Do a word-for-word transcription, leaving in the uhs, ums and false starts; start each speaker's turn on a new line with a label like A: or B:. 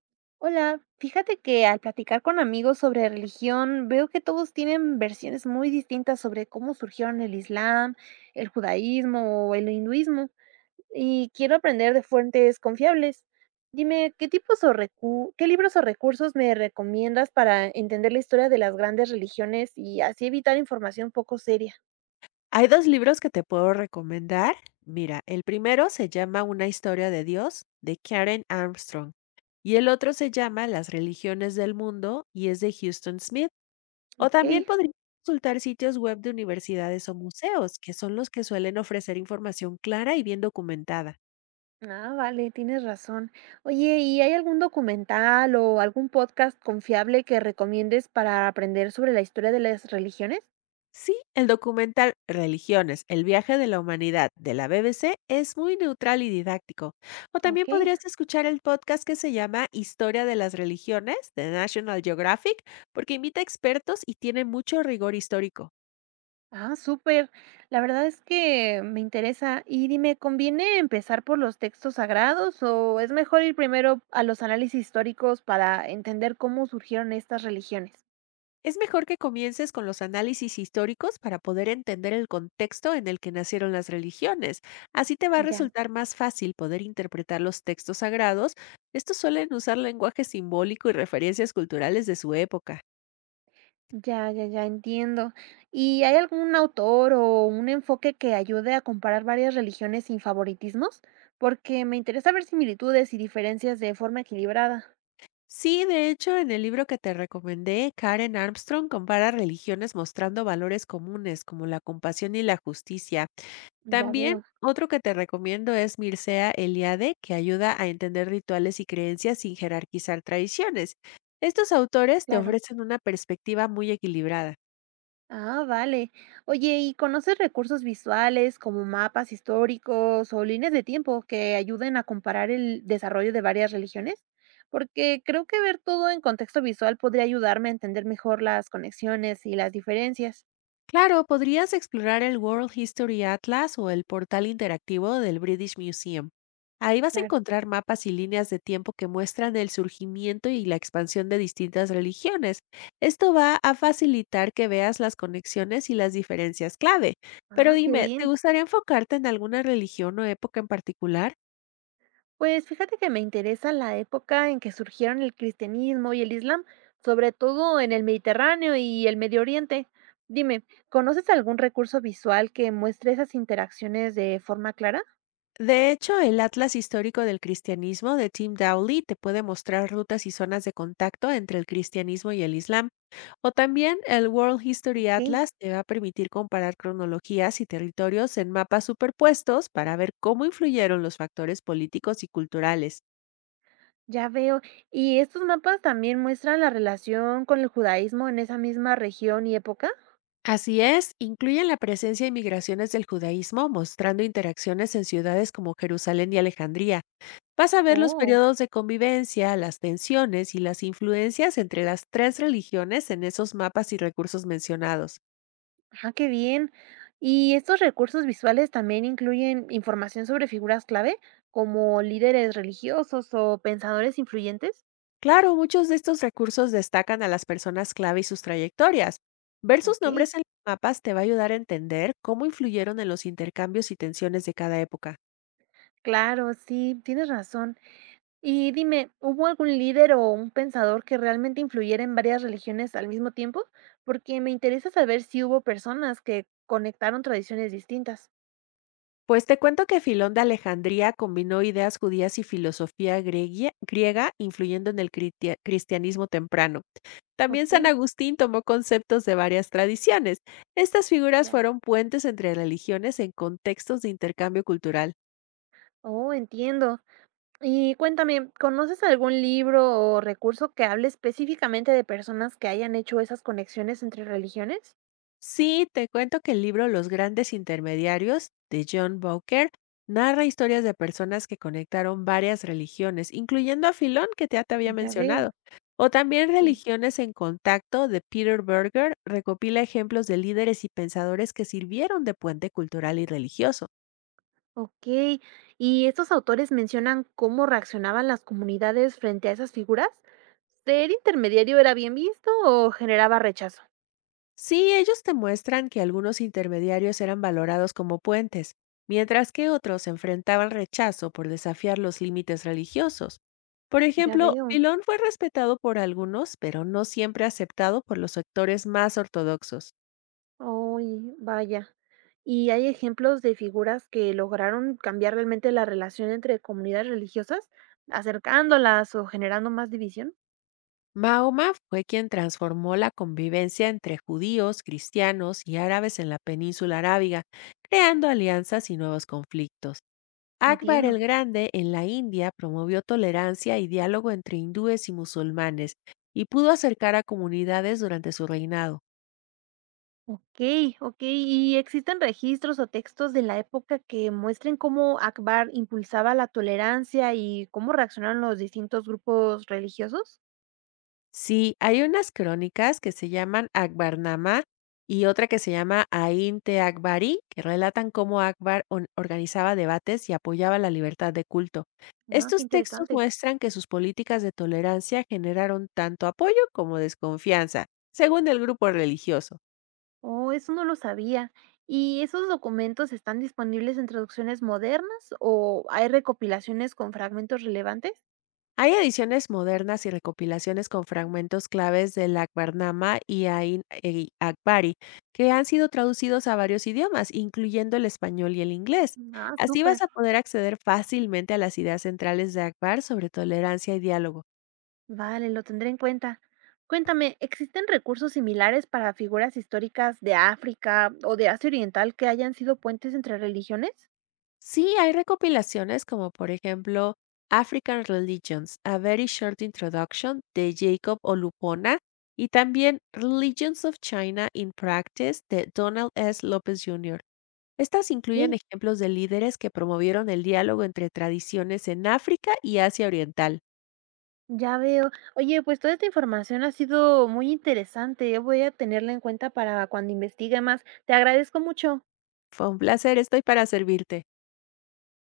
A: Hola, fíjate que al platicar con amigos sobre religión, veo que todos tienen versiones muy distintas sobre cómo surgieron el Islam, el judaísmo o el hinduismo, y quiero aprender de fuentes confiables. Dime, ¿qué tipos o recu- qué libros o recursos me recomiendas para entender la historia de las grandes religiones y así evitar información poco seria?
B: Hay dos libros que te puedo recomendar. Mira, el primero se llama Una historia de Dios, de Karen Armstrong, y el otro se llama Las religiones del mundo, y es de Houston Smith. O
A: Ok.
B: también podrías consultar sitios web de universidades o museos, que son los que suelen ofrecer información clara y bien documentada.
A: Ah, vale, tienes razón. Oye, ¿y hay algún documental o algún podcast confiable que recomiendes para aprender sobre la historia de las religiones?
B: Sí, el documental Religiones, el viaje de la humanidad de la B B C es muy neutral y didáctico. O también
A: Ok,
B: podrías escuchar el podcast que se llama Historia de las Religiones de National Geographic, porque invita expertos y tiene mucho rigor histórico.
A: ah, súper. La verdad es que me interesa. Y dime, ¿conviene empezar por los textos sagrados o es mejor ir primero a los análisis históricos para entender cómo surgieron estas religiones?
B: Es mejor que comiences con los análisis históricos para poder entender el contexto en el que nacieron las religiones. Así te va a
A: Ya.
B: resultar más fácil poder interpretar los textos sagrados. Estos suelen usar lenguaje simbólico y referencias culturales de su época.
A: Ya, ya, ya entiendo. ¿Y hay algún autor o un enfoque que ayude a comparar varias religiones sin favoritismos? Porque me interesa ver similitudes y diferencias de forma equilibrada.
B: Sí, de hecho, en el libro que te recomendé, Karen Armstrong compara religiones mostrando valores comunes como la compasión y la justicia.
A: Ya
B: También
A: veo,
B: otro que te recomiendo es Mircea Eliade, que ayuda a entender rituales y creencias sin jerarquizar tradiciones. Estos autores te
A: claro.
B: ofrecen una perspectiva muy equilibrada.
A: Ah, vale. Oye, ¿y conoces recursos visuales como mapas históricos o líneas de tiempo que ayuden a comparar el desarrollo de varias religiones? Porque creo que ver todo en contexto visual podría ayudarme a entender mejor las conexiones y las diferencias.
B: Claro, podrías explorar el World History Atlas o el portal interactivo del British Museum. Ahí vas a
A: Claro.
B: encontrar mapas y líneas de tiempo que muestran el surgimiento y la expansión de distintas religiones. Esto va a facilitar que veas las conexiones y las diferencias clave. Pero
A: Ah, qué
B: dime, ¿te
A: bien.
B: gustaría enfocarte en alguna religión o época en particular?
A: Pues fíjate que me interesa la época en que surgieron el cristianismo y el islam, sobre todo en el Mediterráneo y el Medio Oriente. Dime, ¿conoces algún recurso visual que muestre esas interacciones de forma clara?
B: De hecho, el Atlas Histórico del Cristianismo de Tim Dowley te puede mostrar rutas y zonas de contacto entre el cristianismo y el Islam. O también el World History
A: Ok,
B: Atlas te va a permitir comparar cronologías y territorios en mapas superpuestos para ver cómo influyeron los factores políticos y culturales.
A: ya veo. ¿Y estos mapas también muestran la relación con el judaísmo en esa misma región y época?
B: Así es, incluyen la presencia y migraciones del judaísmo, mostrando interacciones en ciudades como Jerusalén y Alejandría. Vas a ver los
A: Oh,
B: periodos de convivencia, las tensiones y las influencias entre las tres religiones en esos mapas y recursos mencionados.
A: ah, qué bien. ¿Y estos recursos visuales también incluyen información sobre figuras clave, como líderes religiosos o pensadores influyentes?
B: Claro, muchos de estos recursos destacan a las personas clave y sus trayectorias. Ver sus
A: Okey.
B: nombres en los mapas te va a ayudar a entender cómo influyeron en los intercambios y tensiones de cada época.
A: Claro, sí, tienes razón. Y dime, ¿hubo algún líder o un pensador que realmente influyera en varias religiones al mismo tiempo? Porque me interesa saber si hubo personas que conectaron tradiciones distintas.
B: Pues te cuento que Filón de Alejandría combinó ideas judías y filosofía greguia- griega, influyendo en el critia- cristianismo temprano. También San
A: Okey,
B: Agustín tomó conceptos de varias tradiciones. Estas figuras
A: ya.
B: fueron puentes entre religiones en contextos de intercambio cultural.
A: Oh, entiendo. Y cuéntame, ¿conoces algún libro o recurso que hable específicamente de personas que hayan hecho esas conexiones entre religiones?
B: Sí, te cuento que el libro Los grandes intermediarios de John Bowker narra historias de personas que conectaron varias religiones, incluyendo a Filón, que ya te había
A: Ya veo,
B: mencionado. O también
A: sí.
B: Religiones en Contacto de Peter Berger recopila ejemplos de líderes y pensadores que sirvieron de puente cultural y religioso.
A: Okey, ¿y estos autores mencionan cómo reaccionaban las comunidades frente a esas figuras? ¿Ser intermediario era bien visto o generaba rechazo?
B: Sí, ellos te muestran que algunos intermediarios eran valorados como puentes, mientras que otros enfrentaban rechazo por desafiar los límites religiosos. Por
A: Ya
B: ejemplo,
A: veo.
B: Milón fue respetado por algunos, pero no siempre aceptado por los sectores más ortodoxos.
A: Uy, vaya. ¿Y hay ejemplos de figuras que lograron cambiar realmente la relación entre comunidades religiosas, acercándolas o generando más división?
B: Mahoma fue quien transformó la convivencia entre judíos, cristianos y árabes en la península arábiga, creando alianzas y nuevos conflictos. Akbar el
A: Entiendo.
B: Grande en la India promovió tolerancia y diálogo entre hindúes y musulmanes y pudo acercar a comunidades durante su reinado.
A: Okey, okey, ¿y existen registros o textos de la época que muestren cómo Akbar impulsaba la tolerancia y cómo reaccionaron los distintos grupos religiosos?
B: Sí, hay unas crónicas que se llaman Akbarnama y otra que se llama Ain Te Akbari, que relatan cómo Akbar on- organizaba debates y apoyaba la libertad de culto.
A: Ah, qué
B: Estos textos
A: interesante.
B: muestran que sus políticas de tolerancia generaron tanto apoyo como desconfianza, según el grupo religioso.
A: Oh, eso no lo sabía. ¿Y esos documentos están disponibles en traducciones modernas o hay recopilaciones con fragmentos relevantes?
B: Hay ediciones modernas y recopilaciones con fragmentos claves del Akbarnama y Ain e Akbari, que han sido traducidos a varios idiomas, incluyendo el español y el inglés.
A: Ah,
B: Así vas
A: súper.
B: a poder acceder fácilmente a las ideas centrales de Akbar sobre tolerancia y diálogo.
A: Vale, lo tendré en cuenta. Cuéntame, ¿existen recursos similares para figuras históricas de África o de Asia Oriental que hayan sido puentes entre religiones?
B: Sí, hay recopilaciones como por ejemplo African Religions, A Very Short Introduction de Jacob Olupona y también Religions of China in Practice de Donald S. Lopez junior Estas
A: Ok,
B: incluyen ejemplos de líderes que promovieron el diálogo entre tradiciones en África y Asia Oriental.
A: ya veo. Oye, pues toda esta información ha sido muy interesante. Yo Voy a tenerla en cuenta para cuando investigue más. Te agradezco mucho.
B: Fue un placer, estoy para servirte.